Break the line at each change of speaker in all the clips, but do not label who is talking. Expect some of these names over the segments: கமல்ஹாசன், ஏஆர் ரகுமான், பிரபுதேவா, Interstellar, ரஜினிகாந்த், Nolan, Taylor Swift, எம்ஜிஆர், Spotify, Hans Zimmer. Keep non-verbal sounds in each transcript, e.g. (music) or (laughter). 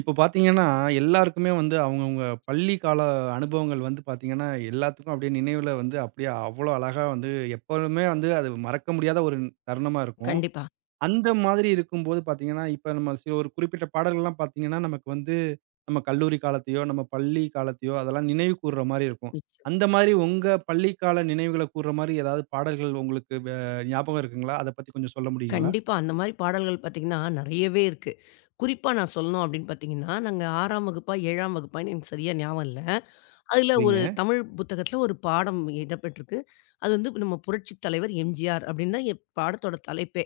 இப்ப பார்த்தீங்கன்னா, எல்லாருக்குமே வந்து அவங்கவங்க பள்ளி கால அனுபவங்கள் வந்து பார்த்தீங்கன்னா, எல்லாத்துக்கும் அப்படியே நினைவுல வந்து அப்படியே அவ்வளோ அழகா வந்து எப்பவுமே வந்து அது மறக்க முடியாத ஒரு தருணமா இருக்கும்.
கண்டிப்பா.
அந்த மாதிரி இருக்கும்போது பார்த்தீங்கன்னா, இப்ப நம்ம சில ஒரு குறிப்பிட்ட பாடல்கள்லாம் பார்த்தீங்கன்னா, நமக்கு வந்து நம்ம கல்லூரி காலத்தையோ, நம்ம பள்ளி காலத்தையோ அதெல்லாம் நினைவு கூர்ற மாரி இருக்கும்.
நிச்சயமா.
அந்த மாரி உங்க பள்ளி கால நினைவுகள கூர்ற மாரி ஏதாவது பாடல்கள் உங்களுக்கு ஞாபகம் இருக்குங்களா? அத பத்தி கொஞ்சம் சொல்ல முடியுங்களா?
கண்டிப்பா. அந்த மாரி பாடல்கள் பார்த்தீங்கன்னா, நெறையவே இருக்கு. குறிப்பா நான் சொல்லணும் அப்படின்னு பார்த்தீங்கன்னா, நாங்க 6ஆம் வகுப்பா, 7ஆம் வகுப்பான்னு எனக்கு சரியா ஞாபகம் இல்ல. அதுல ஒரு
சரிங்க.
தமிழ் புத்தகத்துல ஒரு பாடம் இடம்பெற்றிருக்கு. அது வந்து நம்ம புரட்சித் தலைவர் எம்ஜிஆர் அப்படின்னு தான் என் பாடத்தோட தலைப்பே.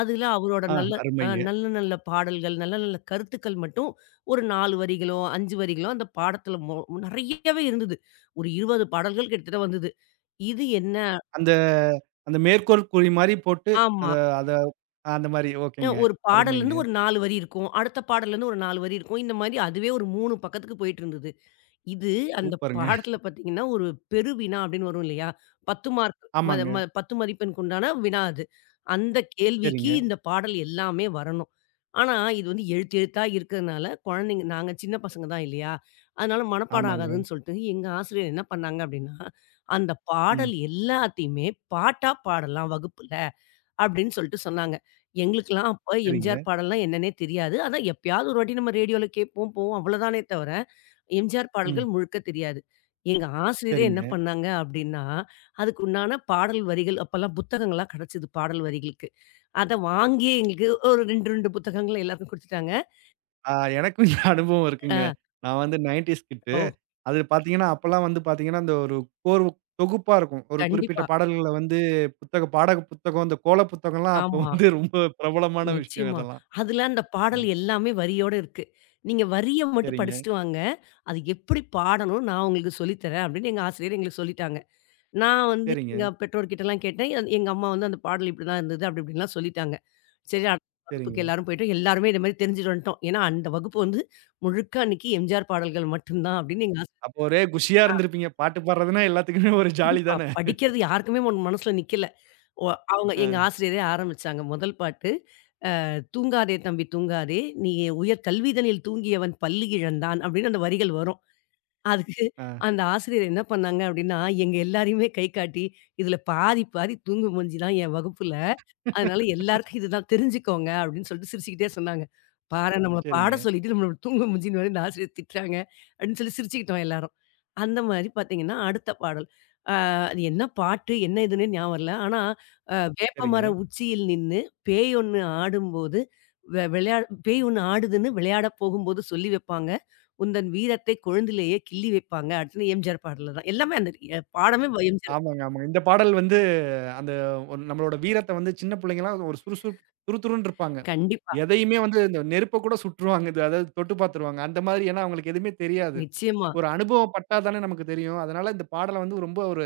அதுல அவரோட
ஆ,
நல்ல
அருமைங்க.
நல்ல நல்ல பாடல்கள், நல்ல நல்ல கருத்துக்கள் மட்டும் ஒரு 4 வரிகளோ, 5 வரிகளோ அந்த பாடத்துல நெறையவே இருந்தது. ஒரு 20 பாடல்கள் கிட்டத்தட்ட வந்தது. இது என்ன
அந்த அந்த மேற்கோள் குறி மாரி போட்டு அத
ஆமா.
அத அந்த மாரி ஓகேங்க.
ஒரு
அருமைங்க.
பாடல்லேருந்து ஒரு 4 வரி இருக்கும். அடுத்த பாடல்லேருந்து ஒரு 4 வரி இருக்கும். இந்த மாரி அதுவே ஒரு 3 பக்கத்துக்கு போயிட்டுருந்தது. இது அந்த
சூப்பருங்க.
பாடத்துல பார்த்தீங்கன்னா, ஒரு பெரு வினா அப்படின்னு வரும் இல்லையா? 10 மார்க் ம
ஆமாங்க.
ம 10 மதிப்பெண்க்கு உண்டான வினா அது. அந்த கேள்விக்கு
சரிங்க.
இந்த பாடல் எல்லாமே வரணும். ஆனா, இது வந்து எழுத்து எழுத்தா இருக்கிறதுனால குழந்தைங்க நாங்க சின்ன பசங்க தான் இல்லையா? அதனால மனப்பாடம்
ஆமாங்க.
ஆகாதுன்னு சொல்லிட்டு, எங்க ஆசிரியர் என்ன பண்ணாங்க அப்படின்னா, அந்த
ம்.
பாடல் எல்லாத்தையுமே பாட்டா பாடலாம் வகுப்புல. அப்படின்னு சொல்லிட்டு சொன்னாங்க. எங்களுக்கெல்லாம் அப்ப
சரிங்க.
எம்ஜிஆர் பாடல்லாம் என்னன்னே தெரியாது. அதான் எப்பயாவது ஒரு வாட்டி நம்ம ரேடியோல கேட்போம், போவோம் அவ்வளோதானே தவிர, எம்ஜிஆர்
ம்.
பாடல்கள் முழுக்க தெரியாது. எங்க ஆசிரியரே என்ன
சரிங்க.
பண்ணாங்க அப்படின்னா, அதுக்கு உண்டான பாடல் வரிகள் அப்பல்லாம் புத்தகங்கள்லாம் கிடைச்சது பாடல் வரிகளுக்கு. அத வாங்கி எங்களுக்கு ஒரு 2, 2 புத்தகங்கள் எல்லாருக்கும் குடுத்துட்டாங்க.
ஆ, எனக்கும் இந்த அனுபவம் இருக்குங்க.
அ
நான் வந்து 90ஸ் கிட்டு.
ஓ!
அது பார்த்தீங்கன்னா, அப்பலாம் வந்து பார்த்தீங்கன்னா, அந்த ஒரு கோர்வு தொகுப்பா இருக்கும். ஒரு குறிப்பிட்ட
கண்டிப்பா.
பாடல்கள வந்து புத்தக பாடக புத்தகம், இந்த கோல புத்தகம்லாம் அப்போ
ஆமா.
வந்து ரொம்ப பிரபலமான விஷயம்
நிச்சயமா.
அதெல்லாம்.
அதுல அந்த
ஆ.
பாடல் எல்லாமே வரியோட இருக்கு. நீங்க வரிய மட்டும்
சரிங்க,
படிச்சுட்டு வாங்க. அது எப்படி பாடணும்னு நான் உங்களுக்கு சொல்லித் தரேன் அப்படின்னு எங்க ஆசிரியர் எங்களுக்கு சொல்லிட்டாங்க. நான் வந்து
சரிங்க,
எங்க பெற்றோர்கிட்டலாம் கேட்டேன். எங்க அம்மா வந்து அந்த பாடல் இப்படிதான் இருந்தது. அப்படி இப்படின்லாம் சொல்லிட்டாங்க. சரி அடுத்த வகுப்புக்கு
சரிங்க.
எல்லாரும் போயிட்டோம். எல்லாருமே இந்த மாரி தெரிஞ்சுட்டு வந்துட்டோம். ஏன்னா அந்த வகுப்பு வந்து முழுக்க அன்னைக்கு எம்ஜிஆர் பாடல்கள் மட்டும் தான் அப்படின்னு எங்க ஆசிரியர்
அப்போ ஒரே குஷியா இருந்திருப்பீங்க. பாட்டு பாடுறதுன்னா எல்லாத்துக்குமே ஒரு ஜாலி
கண்டிப்பா
தானே!
படிக்கிறது யாருக்குமே மனசுல நிக்கல. ஒ அவங்க எங்க
ஆ,
ஆசிரியரே ஆரம்பிச்சாங்க. முதல் பாட்டு "தூங்காதே தம்பி தூங்காதே, நீ உயர் கல்விதனில் தூங்கியவன் பள்ளி இழந்தான்" அப்படின்னு அந்த வரிகள் வரும். அதுக்கு
ஆ.
அந்த ஆசிரியர் என்ன பண்ணாங்க அப்படின்னா, எங்க எல்லாரையுமே கை காட்டி, "இதுல பாதி பாதி தூங்கு மூஞ்சி தான் என் வகுப்புல." அதனால எல்லாருக்கும் இதுதான் தெரிஞ்சுக்கோங்க அப்படின்னு சொல்லிட்டு சிரிச்சுக்கிட்டே சொன்னாங்க. பாரேன் நம்மள பாட
சரிங்க,
சொல்லிட்டு நம்மள தூங்க மூஞ்சின்னு வேற இந்த ஆசிரியர் திட்டுறாங்க அப்படின்னு சொல்லி சிரிச்சுக்கிட்டோம் எல்லாரும். அந்த மாரி பார்த்தீங்கன்னா, அடுத்த பாடல். அது என்ன பாட்டு, என்ன இதுன்னே ஞாபகம் இல்ல. ஆனா வேப்பமர
சரிங்க.
உச்சியில் நின்னு பேய் ஒண்ணு ஆடும்போது வெ விளையா பேய் ஒண்ணு ஆடுதுன்னு விளையாட போகும்போது சொல்லி வைப்பாங்க. உந்தன் வீரத்தை கொழுந்திலேயே கிள்ளி வைப்பாங்க. அடுத்து எம்ஜிஆர் பாடல தான். எல்லாமே அந்த பாடமே எம்ஜிஆர்.
ஆமாங்க, ஆமாங்க. இந்த பாடல் வந்து அந்த ஒரு நம்மளோட வீரத்த வந்து சின்ன பிள்ளைங்கலாம் ஒரு துருதுருன்னு இருப்பாங்க.
கண்டிப்பா.
எதையுமே வந்து இந்த நெருப்ப கூட சுட்டுருவாங்க. இது அதாவது தொட்டு பார்த்துருவாங்க. அந்த மாதிரி ஏன்னா அவங்களுக்கு எதுவுமே தெரியாது.
நிச்சயமா.
ஒரு அனுபவம் பட்டா தானே நமக்கு தெரியும். அதனால இந்த பாடல வந்து ரொம்ப ஒரு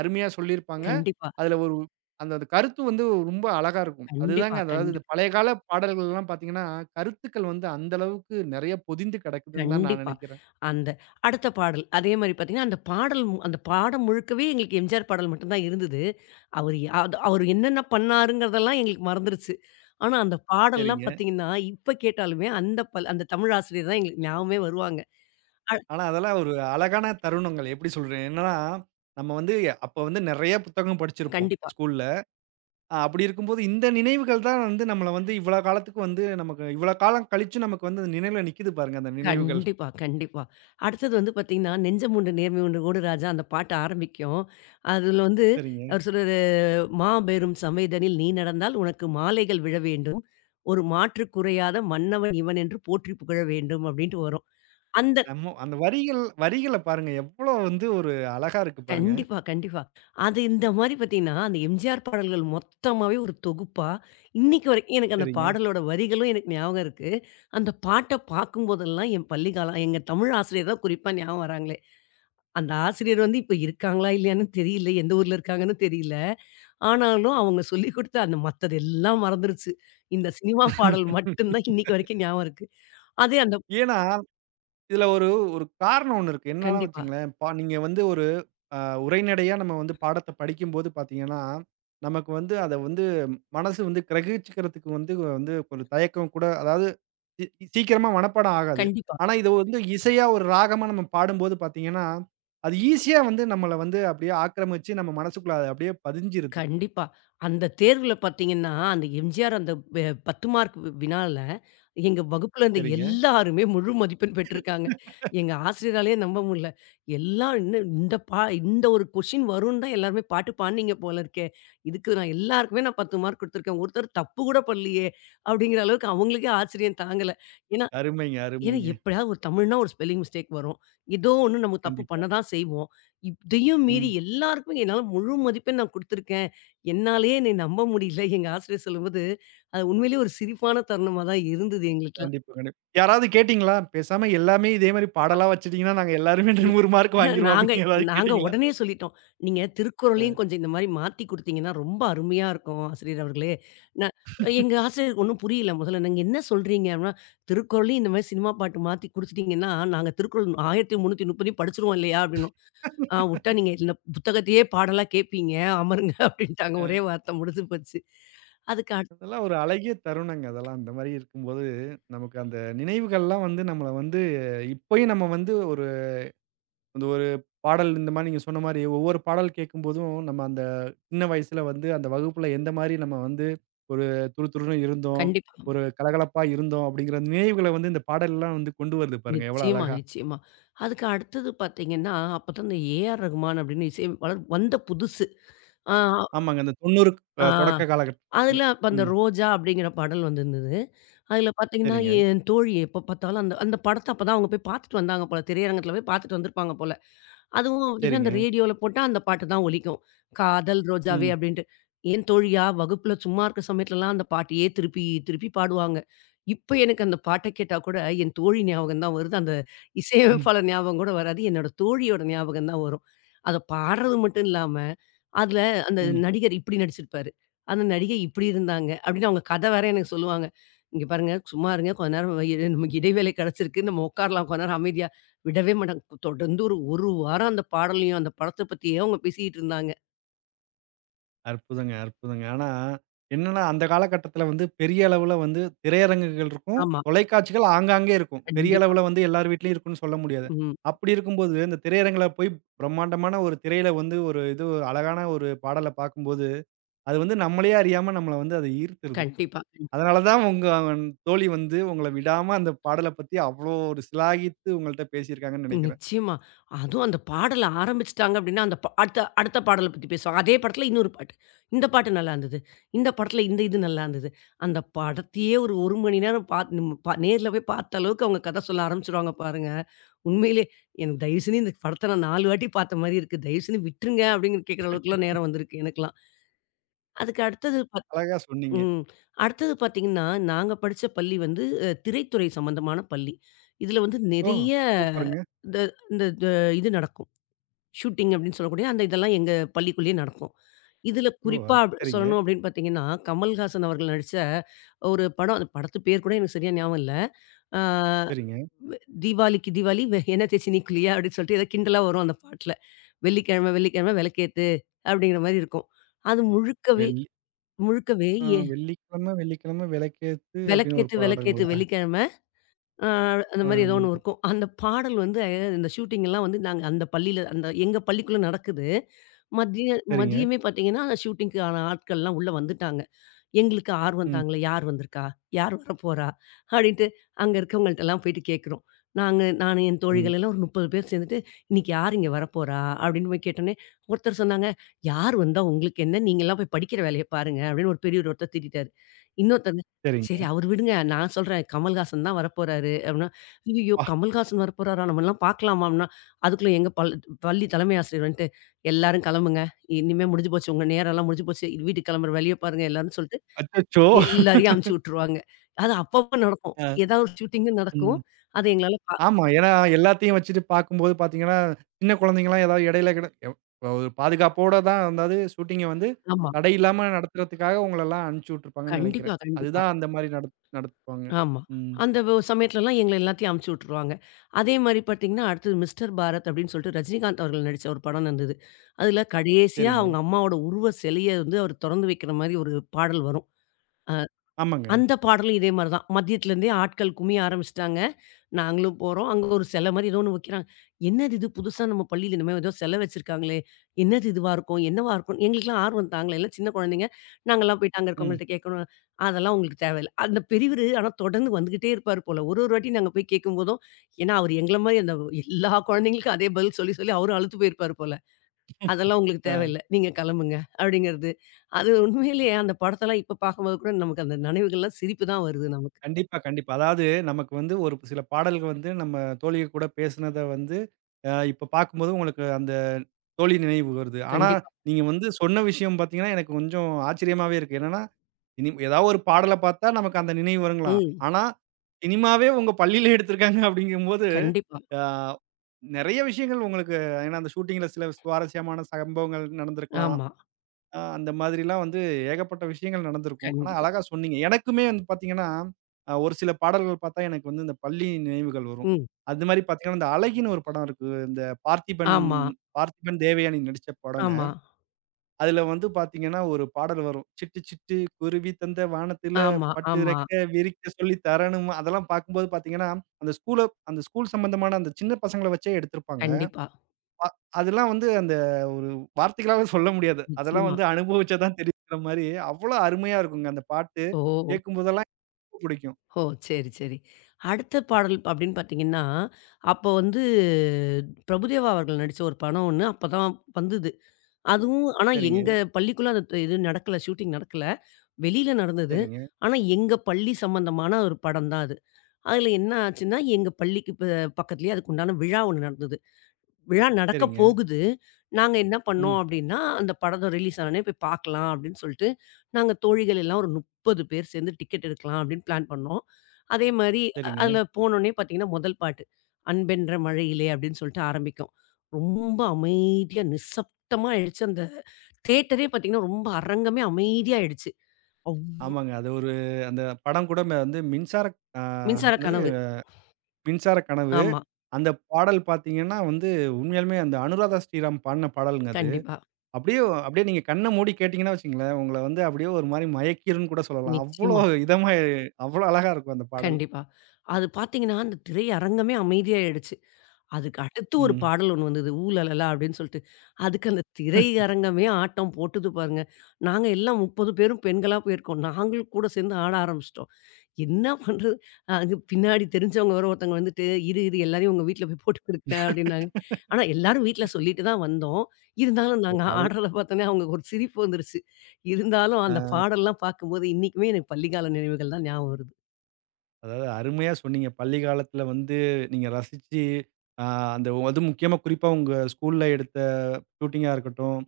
அருமையா சொல்லியிருப்பாங்க.
கண்டிப்பா,
அதுல ஒரு அந்த அந்த கருத்து வந்து ரொம்ப அழகா இருக்கும்.
கண்டிப்பா,
அதுதாங்க அதாவது இந்த
கண்டிப்பா.
பழைய கால பாடல்கள்லாம் பார்த்தீங்கன்னா, கருத்துக்கள் வந்து அந்த அளவுக்கு நெறைய பொதிந்து கிடக்குதுன்னு தான் நான்
கண்டிப்பா.
நெனைக்கிறேன்.
அந்த அடுத்த பாடல். அதே மாரி பார்த்தீங்கன்னா, அந்த பாடம் முழுக்கவே எங்களுக்கு எம்ஜிஆர் பாடல் மட்டும் தான் இருந்தது. அவரு என்னென்ன பண்ணாருங்கிறதெல்லாம் எங்களுக்கு மறந்துருச்சு. ஆனா அந்த பாடல்லாம்
சரிங்க.
பார்த்தீங்கன்னா, இப்ப கேட்டாலுமே அந்த தமிழ் ஆசிரியர் தான் எங்களுக்கு ஞாபகமே வருவாங்க. அ
ஆனா அதெல்லாம் ஒரு அழகான தருணங்கள். எப்படி சொல்றேன்? என்னன்னா, நம்ம வந்து அப்ப வந்து நெறைய புத்தகம் படிச்சிருப்போம்
கண்டிப்பா,
ஸ்கூல்ல. அப்படி இருக்கும்போது, இந்த நினைவுகள் தான் வந்து நம்மள வந்து இவ்வளோ காலத்துக்கு வந்து நமக்கு இவ்வளோ காலம் கழிச்சும் நமக்கு வந்து அந்த நினைவுல நிக்குது பாருங்க, அந்த நினைவுகள்.
கண்டிப்பா, கண்டிப்பா. அடுத்தது வந்து பார்த்தீங்கன்னா, "நெஞ்சமுண்டு நேர்மை உண்டு ஓடு ராஜா" அந்த பாட்டு ஆரம்பிக்கும். அதுல வந்து
சரிங்க.
அவர் சொல்லுவாரு மாபெரும் சமேதனில் நீ நடந்தால் உனக்கு மாலைகள் விழ வேண்டும். ஒரு மாற்று குறையாத மன்னவன் இவன் என்று போற்றிப் புகழ வேண்டும் அப்படின்ட்டு வரும். அந்த
நம்ம அந்த வரிகள் வரிகள பாருங்க, எவ்வளோ வந்து ஒரு அழகா இருக்கு பாருங்க.
கண்டிப்பா, கண்டிப்பா. அது இந்த மாரி பார்த்தீங்கன்னா, அந்த எம்ஜிஆர் பாடல்கள் மொத்தமாவே ஒரு தொகுப்பா, இன்னைக்கு வரைக்கும் எனக்கு அந்த
சரிங்க.
பாடலோட வரிகளும் எனக்கு ஞாபகம் இருக்கு. அந்த பாட்ட பார்க்கும்போதெல்லாம் என் பள்ளி காலம் எங்க தமிழ் ஆசிரியர் தான் குறிப்பா ஞாபகம் வராங்களே. அந்த ஆசிரியர் வந்து இப்ப இருக்காங்களா? இல்லையான்னு தெரியல. எந்த ஊர்ல இருக்காங்கன்னு தெரியல. ஆனாலும் அவங்க சொல்லிக் குடுத்த அந்த மத்தது எல்லாம் மறந்துருச்சு. இந்த சினிமா பாடல் மட்டும் தான் இன்னைக்கு வரைக்கும் ஞாபகம் இருக்கு. அதே அந்த
ஏன்னா, இதுல ஒரு ஒரு காரணம் ஒண்ணு இருக்கு. என்னன்னா
கண்டிப்பா,
வச்சுக்கங்களேன், நீங்க வந்து ஒரு அ உரைநடையா நம்ம வந்து பாடத்த படிக்கும்போது பார்த்தீங்கன்னா, நமக்கு வந்து அத வந்து மனசு வந்து கிரகிச்சுக்கிறதுக்கு வந்து வந்து ஒரு தயக்கம் கூட அதாவது சி சீக்கிரமா மனப்பாடம் ஆகாது.
கண்டிப்பா,
ஆனா இத வந்து இசையா ஒரு ராகமா நம்ம பாடும்போது பார்த்தீங்கன்னா, அது ஈஸியா வந்து நம்மள வந்து அப்படியே ஆக்கிரமிச்சு நம்ம மனசுக்குள்ள அது அப்படியே பதிஞ்சிருது.
கண்டிப்பா. அந்த தேர்வுல பார்த்தீங்கன்னா, அந்த எம்ஜிஆர் அந்த வெ 10 மார்க் வினால எங்க வகுப்புல இருந்த
சரிங்க.
எல்லாருமே முழு மதிப்பெண் பெற்றிருக்காங்க. எங்க ஆசிரியராலயே நம்ப முடியல. எல்லாம் இன்னும் இந்த ஒரு கொஸ்டின் வரும்ன்னு தான் எல்லாருமே பாட்டு பாடுனீங்க போல இருக்கே. இதுக்கு நான் எல்லாருக்குமே நான் 10 மார்க் குடுத்துருக்கேன். ஒருத்தர் தப்பு கூட பண்ணலையே! அப்படிங்கிற அளவுக்கு அவங்களுக்கே ஆச்சரியம் தாங்கல.
அருமைங்க,
ஏன்னா
அருமைங்க.
எப்படியாவது ஒரு தமிழ்னா ஒரு ஸ்பெல்லிங் மிஸ்டேக் வரும். ஏதோ ஒண்ணு நம்ம தப்பு
கண்டிப்பா.
பண்ண தான் செய்வோம். இதையும் மீறி
ம்.
எல்லாருக்கும் என்னால முழு மதிப்பெண் நான் குடுத்துருக்கேன். என்னாலயே என்னை நம்ப முடியல. எங்க ஆசிரியர் சொல்லும்போது, அது உண்மையிலேயே ஒரு சிரிப்பான தருணமா தான் இருந்தது எங்களுக்கெல்லாம்.
கண்டிப்பா, கண்டிப்பா. யாராவது கேட்டீங்களா? பேசாம எல்லாமே இதே மாரி பாடலா வச்சுட்டீங்கன்னா, நாங்க எல்லாருமே
(laughs)
100 மார்க் வாங்கிருவோம்
நாங்க
அப்படின்னு ஏதாவது
நாங்க
கேட்டீங்களா?
உடனே சொல்லிட்டோம். "நீங்க திருக்குறளையும் கொஞ்சம் இந்த மாரி மாத்தி குடுத்தீங்கன்னா ரொம்ப அருமையா இருக்கும் ஆசிரியர் அவர்களே." நான் எங்க ஆசிரியருக்கு ஒண்ணும் புரியல முதல்ல. "நீங்க என்ன சொல்றீங்க?" அப்படின்னா, "திருக்குறளையும் இந்த மாரி சினிமா பாட்டு மாத்தி குடுத்துட்டீங்கன்னா, நாங்க திருக்குறள் 1330 படிச்சுருவோம் இல்லையா?" அப்படின்னோம். ஆ உட்டா நீங்க இந்த புத்தகத்தையே பாடலா கேட்பீங்க. அமருங்க (laughs) அப்டின்ட்டாங்க.
அ.
ஒரே வார்த்த முடிஞ்சு போச்சு. அதுக்கு அடுத்
அதெல்லாம் ஒரு அழகிய தருணங்க அதெல்லாம். அந்த மாரி இருக்கும்போது, நமக்கு அந்த நினைவுகள்லாம் வந்து நம்மள வந்து இப்பயும் நம்ம வந்து ஒரு அந்த ஒரு பாடல் இந்த மாரி நீங்க சொன்ன மாரி ஒவ்வொரு பாடல் கேட்கும்போதும், நம்ம அந்த சின்ன வயசுல வந்து அந்த வகுப்புல எந்த மாரி நம்ம வந்து ஒரு துருதுருன்னு இருந்தோம்.
கண்டிப்பா.
ஒரு கலகலப்பா இருந்தோம் அப்படிங்கிற நினைவுகள வந்து இந்த பாடல்லாம் வந்து கொண்டு வருது பாருங்க. எவ்வளோ
நிச்சயமா,
அழகா.
நிச்சயமா. அதுக்கு அடுத்தது பார்த்தீங்கன்னா, அப்பதான் இந்த ஏஆர் ரகுமான் அப்படின்னு இசையமைப்பாளர் வந்த புதுசு. ஆ,
ஆமாங்க. அந்த 90
ஆ.
தொடக்க காலகட்டத்தில.
அதுல அப்ப அந்த
ம்.
ரோஜா அப்படிங்கிற பாடல் வந்திருந்தது. அதுல பார்த்தீங்கன்னா,
சரிங்க,
என் தோழி எப்ப பார்த்தாலும் அந்த அந்த படத்த அப்பதான் அவங்க போய் பார்த்துட்டு வந்தாங்க போல. திரையரங்கத்துல போய் பார்த்துட்டு வந்திருப்பாங்க போல. அதுவும் அப்டின்னா, அந்த
சரிங்க.
ரேடியோல போட்டா அந்த பாட்டு தான் ஒலிக்கும். காதல் ரோஜாவே
ம்.
அப்டின்ட்டு. என் தோழியா வகுப்புல சும்மா இருக்க சமயத்துலலாம் அந்த பாட்டையே திருப்பி, திருப்பி பாடுவாங்க. இப்ப எனக்கு அந்த பாட்ட கேட்டா கூட என் தோழி ஞாபகம் தான் வருது. அந்த
ம்.
இசையமைப்பாளர் ஞாபகம் கூட வராது. என்னோட தோழியோட ஞாபகம் தான் வரும். அத பாடுறது மட்டும் இல்லாம அதுல அந்த
ம்.
நடிகர் இப்படி நடிச்சிருப்பாரு. அந்த நடிகை இப்படி இருந்தாங்க. அப்படின்னு அவங்க கதை வேற எனக்கு சொல்லுவாங்க. "இங்க பாருங்க, சும்மா இருங்க. கொஞ்ச நேரம் இரு நமக்கு இடைவேளை கிடைச்சிருக்கு. நம்ம உட்காரலாம் கொஞ்ச நேரம் அமைதியா." விடவே மாட்டாங்க. தொடர்ந்து ஒரு 1 வாரம் அந்த பாடலையும், அந்த படத்த பத்தியே அவங்க பேசிட்டு இருந்தாங்க.
அற்புதங்க, அற்புதங்க. ஆனா, என்னன்னா அந்த காலகட்டத்தில வந்து பெரிய அளவுல வந்து திரையரங்குகள் இருக்கும்.
ஆமா.
தொலைக்காட்சிகள் ஆங்காங்கே இருக்கும். பெரிய
கண்டிப்பா.
அளவுல வந்து எல்லார் வீட்லயும் இருக்குன்னு சொல்ல முடியாது.
ம்.
அப்படி இருக்கும்போது, இந்த திரையரங்குல போய் பிரம்மாண்டமான ஒரு திரையில வந்து ஒரு இது ஒரு அழகான ஒரு பாடல பார்க்கும்போது, அது வந்து நம்மளயே அறியாம நம்மள வந்து அத ஈர்த்துருது.
கண்டிப்பா. கண்டிப்பா.
அதனால தான் உங்க அவன் தோழி வந்து உங்கள விடாம அந்த பாடல பத்தி அவ்ளோ ஒரு சிலாகித்து உங்கள்ட்ட பேசியிருக்காங்கன்னு நினைக்கிறேன்.
நிச்சயமா. அதுவும் அந்த பாடல ஆரம்பிச்சுட்டாங்க அப்டின்னா, அந்த ப அடுத்த அடுத்த பாடல பத்தி பேசுவாங்க. அதே படத்துல இன்னொரு பாட்டு. இந்த பாட்டு நல்லாருந்தது. இந்த படத்துல இந்த இது நல்லாருந்தது. அந்த படத்தையே ஒரு 1 மணி நேரம் பாத் நம் ப நேர்ல போய் பார்த்த அளவுக்கு அவங்க கதை சொல்ல ஆரம்பிச்சுருவாங்க பாருங்க. உண்மையிலே எனக்கு தயவு செஞ்சு இந்த படத்த நான் 4 வாட்டி பார்த்த மாரி இருக்கு. தயவு செஞ்சு விட்டுருங்க அப்டின்னு கேட்குற அளவுக்குலாம் நேரம் வந்திருக்கு எனக்கெல்லாம். அதுக்கு அடுத்தது பாத்
அழகா சொன்னீங்க.
ம். அடுத்தது பார்த்தீங்கன்னா, நாங்க படிச்ச பள்ளி வந்து திரைத்துறை சம்மந்தமான பள்ளி. இதுல வந்து
ஓ!
நெறைய
சூப்பருங்க.
இந்த இந்த த இது நடக்கும். ஷூட்டிங் அப்படின்னு சொல்லக்கூடிய அந்த இதெல்லாம் எங்க பள்ளிக்குள்ளேயே நடக்கும். இதுல
ஓ!
குறிப்பா
சரிங்க,
சொல்லணும் அப்படின்னு பார்த்தீங்கன்னா, கமல்ஹாசன் அவர்கள் நடிச்ச ஒரு படம். அந்த படத்து பேர் கூட எனக்கு சரியா ஞாபகம் இல்ல. ஆ
சரிங்க.
வ் "தீபாவளிக்கு தீபாவளி எண்ணெய் தேய்ச்சி நீ குளியா" அப்படின்னு சொல்லிட்டு ஏதோ கிண்டலா வரும் அந்த பாட்டுல. "வெள்ளிக்கிழமை, வெள்ளிக்கிழமை விளக்கேத்து" அப்படிங்கிற மாரி இருக்கும். அது முழுக்கவே
வெள்ளி,
முழுக்கவே
ஆ, "வெள்ளிக்கிழமை வெள்ளிக்கிழமை விளக்கேத்து" அப்படின்னு ஒரு
விளக்கேத்து, விளக்கேத்து
பாடல்களா?
வெள்ளிக்கிழமை. அ அந்த
ஆ,
மாரி ஏதோ ஒண்ணு இருக்கும். அந்த பாடல் வந்து இந்த ஷூட்டிங்லாம் வந்து நாங்க அந்த பள்ளியில அந்த எங்க பள்ளிக்குள்ள நடக்குது. மதிய
சரிங்க.
மதியமே பார்த்தீங்கன்னா, அந்த ஷூட்டிங்க்கான ஆட்கள்லாம் உள்ள வந்துட்டாங்க. எங்களுக்கு ஆர்வம்
ம்.
தாங்கல. யார் வந்திருக்கா? யார் வரப்போறா? அப்படின்ட்டு அங்க இருக்கவங்கள்ட்டலாம் போயிட்டு கேட்குறோம். நாங்க நானு, என்
சரிங்க,
தோழிகள் எல்லாம் ஒரு 30 பேர் சேர்ந்துட்டு, "இன்னைக்கு யார் இங்க வரப்போறா?" அப்படின்னு போய் கேட்டோனே, ஒருத்தர் சொன்னாங்க, "யார் வந்தா உங்களுக்கு என்ன? நீங்கலாம் போய் படிக்கிற வேலைய பாருங்க" அப்படின்னு ஒரு பெரியவர் ஒருத்தர் திட்டிட்டாரு. இன்னொருத்தங்க,
சரிங்க.
"சரி அவரு விடுங்க. நான் சொல்றேன். கமல்ஹாசன் தான் வரப்போறாரு" அப்படின்னா, "ஐயய்யோ!
அ
கமல்ஹாசன் வரப்போறாரா? நம்மலாம் பார்க்கலாமா?" அப்படின்னா, அதுக்குள்ள எங்க பள்ளி தலைமை ஆசிரியர் வந்துட்டு, "எல்லாரும் கிளம்புங்க. இனிமே முடிஞ்சு போச்சு. உங்க நேரம்லாம் முடிஞ்சு போச்சு. வீட்டுக்கு கிளம்புற வழிய பாருங்க எல்லாரும்" சொல்லிட்டு
அச்சச்சோ!
எல்லாரையும் அனுப்பிச்சு விட்டுருவாங்க. அது அப்பப்ப நடக்கும்.
அ
ஏதாவது ஒரு ஷூட்டிங்கும் நடக்கும்.
ம்.
அது எங்களால பா
ஆமா. ஏன்னா எல்லாத்தையும் வச்சுட்டு பார்க்கும்போது பார்த்தீங்கன்னா, சின்ன குழந்தைங்கலாம் ஏதாவது இடையில கிட ஒரு பாதுகாப்போட தான் அதாவது ஷூட்டிங்க வந்து
ஆமா.
தடை இல்லாம நடத்துறதுக்காக உங்களெல்லாம் அனுப்பிச்சு விட்டுருப்பாங்கன்னு நினைக்கிறேன்.
கண்டிப்பா, கண்டிப்பா.
அதுதான் அந்த மாரி நடத்துவாங்க.
ஆமா.
ம்.
அந்த வ சமயத்துலலாம் எங்கள எல்லாத்தையும் அனுப்பிச்சு விட்டுருவாங்க. அதே மாரி பார்த்தீங்கன்னா, அடுத்தது மிஸ்டர் பாரத் அப்படின்னு சொல்லிட்டு ரஜினிகாந்த் அவர்கள் நடிச்ச ஒரு படம் இருந்தது. அதுல கடைசியா
சரிங்க.
அவங்க அம்மாவோட உருவ சிலைய வந்து அவர் தொறந்து வைக்கிற மாரி ஒரு பாடல் வரும்.
ஆமாங்க.
அந்த பாடலும் இதே மாரி தான். மதியத்துலேருந்தே ஆட்கள் குமிய ஆரம்பிச்சுட்டாங்க. நாங்களும் போறோம். அங்க ஒரு சிலை மாரி ஏதோ ஒண்ணு வைக்கிறாங்க. "என்னது இது புதுசா நம்ம பள்ளியில இந்த மாரி ஏதோ சிலை வச்சிருக்காங்களே! என்னது இதுவா இருக்கும்? என்னவா இருக்கும்?" எங்களுக்கெல்லாம் ஆர்வம் தாங்கல. எல்லாம் சின்ன குழந்தைங்க. நாங்கலாம் போயிட்டு அங்க
ம்.
இருக்கவங்கள்ட்ட கேட்கணும். அதெல்லாம் உங்களுக்கு தேவையில்ல. அந்த பெரியவரு ஆனா தொடர்ந்து வந்துகிட்டே இருப்பார் போல. ஒரு ஒரு வாட்டி நாங்க போய் கேட்கும்போதும் ஏன்னா, அவரு எங்கள மாரி அந்த எல்லா குழந்தைங்களுக்கும் அதே பதில் சொல்லி, சொல்லி அவரும் அலுத்து போயிருப்பார் போல. அதெல்லாம் உங்களுக்கு தேவையில்ல. நீங்க கெளம்புங்க அப்டிங்கிறது. அது உண்மையிலேயே அந்த படத்தெல்லாம் இப்ப பார்க்கும்போது கூட நமக்கு அந்த நினைவுகள்லாம் சிரிப்பு தான் வருது நமக்கு.
கண்டிப்பா, கண்டிப்பா. அதாவது நமக்கு வந்து ஒரு சில பாடல்கள் வந்து நம்ம தோழிய கூட பேசுனத வந்து, இப்ப பார்க்கும்போது உங்களுக்கு அந்த தோழி நினைவு வருது. ஆனா,
கண்டிப்பா.
நீங்க வந்து சொன்ன விஷயம் பார்த்தீங்கன்னா, எனக்கு கொஞ்சம் ஆச்சரியமாவே இருக்கு. என்னன்னா, இனி ஏதாவது ஒரு பாடல பார்த்தா நமக்கு அந்த நினைவு வருங்கலாம்.
ம்.
ஆனா, சினிமாவே உங்க பள்ளியில எடுத்திருக்காங்க (laughs) அப்படிங்கும்போது,
கண்டிப்பா.
அ நெறைய விஷயங்கள் உங்களுக்கு ஏன்னா அந்த ஷூட்டிங்கில சில சுவாரஸ்யமான சம்பவங்கள் நடந்திருக்கலாம்.
ஆமா.
ஆ, அந்த மாதிரிலாம் வந்து ஏகப்பட்ட விஷயங்கள் நடந்திருக்கும். ஆனா
கண்டிப்பா.
அழகா சொன்னீங்க. எனக்குமே வந்து பார்த்தீங்கன்னா, ஒரு சில பாடல்கள் பார்த்தா எனக்கு வந்து இந்த பள்ளி நினைவுகள் வரும்.
ம்.
அது மாரி பார்த்தீங்கன்னா, இந்த அழகின்னு ஒரு படம் இருக்கு. இந்த பார்த்திபன்,
ஆமா,
பார்த்திபன், தேவயானி நடிச்ச படங்க.
ஆமா,
அதுல வந்து பார்த்தீங்கன்னா, ஒரு பாடல் வரும். சிட்டு சிட்டு குருவி தந்த வானத்தில
ஆமா,
பட்டு
ஆமா.
ரெக்க விரிக்க சொல்லி தரணுமா அதெல்லாம் பார்க்கும்போது பார்த்தீங்கன்னா, அந்த அந்த ஸ்கூல் சம்பந்தமான அந்த சின்ன பசங்கள வச்சே எடுத்திருப்பாங்க.
கண்டிப்பா.
அ அதெல்லாம் வந்து அந்த ஒரு வார்த்தைகளால சொல்ல முடியாது. அதெல்லாம்
நிச்சயமா.
வந்து அனுபவிச்சா தான் தெரியுங்கிற மாரி, அவ்வளோ அருமையா இருக்குங்க அந்த பாட்டு.
ஓ!
கேட்கும்போதெல்லாம் ரொம்ப பிடிக்கும்.
ஓ! சரி, சரி. அடுத்த பாடல் அப்டின்னு பார்த்தீங்கன்னா, அப்போ வந்து பிரபுதேவா அவர்கள் நடிச்ச ஒரு படம் ஒண்ணு அப்பதான் வந்தது. அதுவும் ஆனா
சரிங்க,
எங்க பள்ளிக்குள்ள அந்த இது நடக்கல ஷூட்டிங் நடக்கல. வெளியில நடந்தது.
சரிங்க,
ஆனா, எங்க பள்ளி சம்மந்தமான ஒரு படம் தான் அது. அதுல என்ன ஆச்சுன்னா, எங்க பள்ளிக்கு ப பக்கத்திலேயே அதுக்குண்டான விழா ஒண்ணு நடந்தது. விழா நடக்க
சரிங்க.
போகுது. நாங்க என்ன
ம்.
பண்ணோம் அப்படின்னா, அந்த படம் ரிலீஸ் ஆன உடனே போய் பார்க்கலாம் அப்படின்னு சொல்லிட்டு, நாங்க தோழிகள் எல்லாம் ஒரு 30 பேர் சேர்ந்து டிக்கெட் எடுக்கலாம் அப்படின்னு பிளான் பண்ணோம். அதே மாரி
சரிங்க.
அதுல போனோனே பார்த்தீங்கன்னா, முதல் பாட்டு "அன்பென்ற மழையிலே" அப்படின்னு சொல்லிட்டு ஆரம்பிக்கும். ரொம்ப அமைதியா நிசப்தமா ஆயிடுச்சு. அந்த தியேட்டரே பார்த்தீங்கன்னா, ரொம்ப அரங்கமே அமைதியாயிடுச்சு. அவ்
ஆமாங்க. அது ஒரு அந்த படம் கூட வந்து மின்சார, அ
மின்சார
என்னது,
கனவு.
மின்சார கனவு.
ஆமா.
அந்த பாடல் பார்த்தீங்கன்னா வந்து உண்மையாலுமே அந்த அனுராதா ஸ்ரீராம் பாடுன பாடல்ங்க அது.
கண்டிப்பா.
அப்படியே அப்படியே நீங்க கண்ண மூடி கேட்டீங்கன்னா வச்சுக்கங்களேன், உங்கள வந்து அப்படியே ஒரு மாரி மயக்கிரும்ன்னு கூட சொல்லலாம். அவ்வளோ
நிச்சயமா.
இதமா அவ்வளோ அழகா இருக்கும் அந்த பாடல்.
கண்டிப்பா. அது பார்த்தீங்கன்னா, அந்த திரையரங்கமே அமைதியாயிடுச்சு. அதுக்கு அடுத்து ஒரு
ம்.
பாடல் ஒண்ணு வந்தது. "ஊலலலா" அப்படின்னு சொல்லிட்டு. அதுக்கு அந்த திரையரங்கமே ஆட்டம் போட்டது பாருங்க. நாங்க எல்லாம் 30 பேரும் பெண்களா போயிருக்கோம். நாங்களும் கூட சேர்ந்து ஆட ஆரம்பிச்சுட்டோம். என்ன பண்றது? அங்க பின்னாடி தெரிஞ்சவங்க வேற ஒருத்தவங்க வந்துட்டு, "இரு, இரு எல்லாரையும் உங்க வீட்ல போய் போட்டு குடுக்குறேன்" அப்படின்னாங்க. ஆனா எல்லாரும் வீட்ல சொல்லிட்டு தான் வந்தோம். இருந்தாலும்
ஓ!
நாங்க
அதுல
ஆடுறத பார்த்தோன்னே அவங்களுக்கு ஒரு சிரிப்பு வந்துருச்சு. இருந்தாலும் அந்த பாடல்லாம் பார்க்கும்போது இன்னைக்குமே எனக்கு பள்ளிக்கால நினைவுகள் தான் ஞாபகம் வருது.
அதாவது அருமையா சொன்னீங்க. பள்ளி காலத்துல வந்து நீங்க ரசிச்சு, அ அந்த அதுவும் முக்கியமா குறிப்பா உங்க ஸ்கூல்ல எடுத்த ஷூட்டிங்கா இருக்கட்டும்,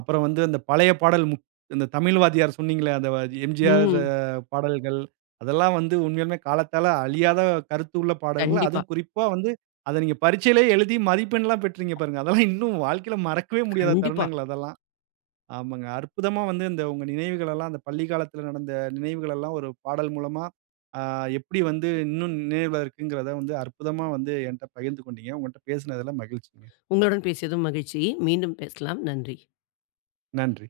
அப்புறம் வந்து அந்த பழைய பாடல் இந்த தமிழ் வாத்தியார் சொன்னீங்களே, அந்த எம்ஜிஆர்
ம்.
பாடல்கள், அதெல்லாம் வந்து உண்மையாலுமே காலத்தால அழியாத கருத்து உள்ள பாடல்கள்.
கண்டிப்பா,
அதுவும் குறிப்பா வந்து அத நீங்க பரீட்சையிலே எழுதி மதிப்பெண்லாம் பெற்றீங்க பாருங்க. அதெல்லாம் இன்னும் வாழ்க்கையில மறக்கவே முடியாத
கண்டிப்பா.
தருணங்கள் அதெல்லாம். ஆமாங்க. அற்புதமா வந்து இந்த உங்க நினைவுகள் எல்லாம் அந்த பள்ளி காலத்துல நடந்த நினைவுகள் எல்லாம் ஒரு பாடல் மூலமா, ஆ, எப்படி வந்து இன்னும் நினைவுல இருக்குங்கிறத வந்து அற்புதமா வந்து என்ட்ட பகிர்ந்து கொண்டீங்க. உங்கள்ட்ட பேசினதுல மகிழ்ச்சிங்க.
உங்களுடன் பேசியதும் மகிழ்ச்சி. மீண்டும் பேசலாம். நன்றி.
நன்றி.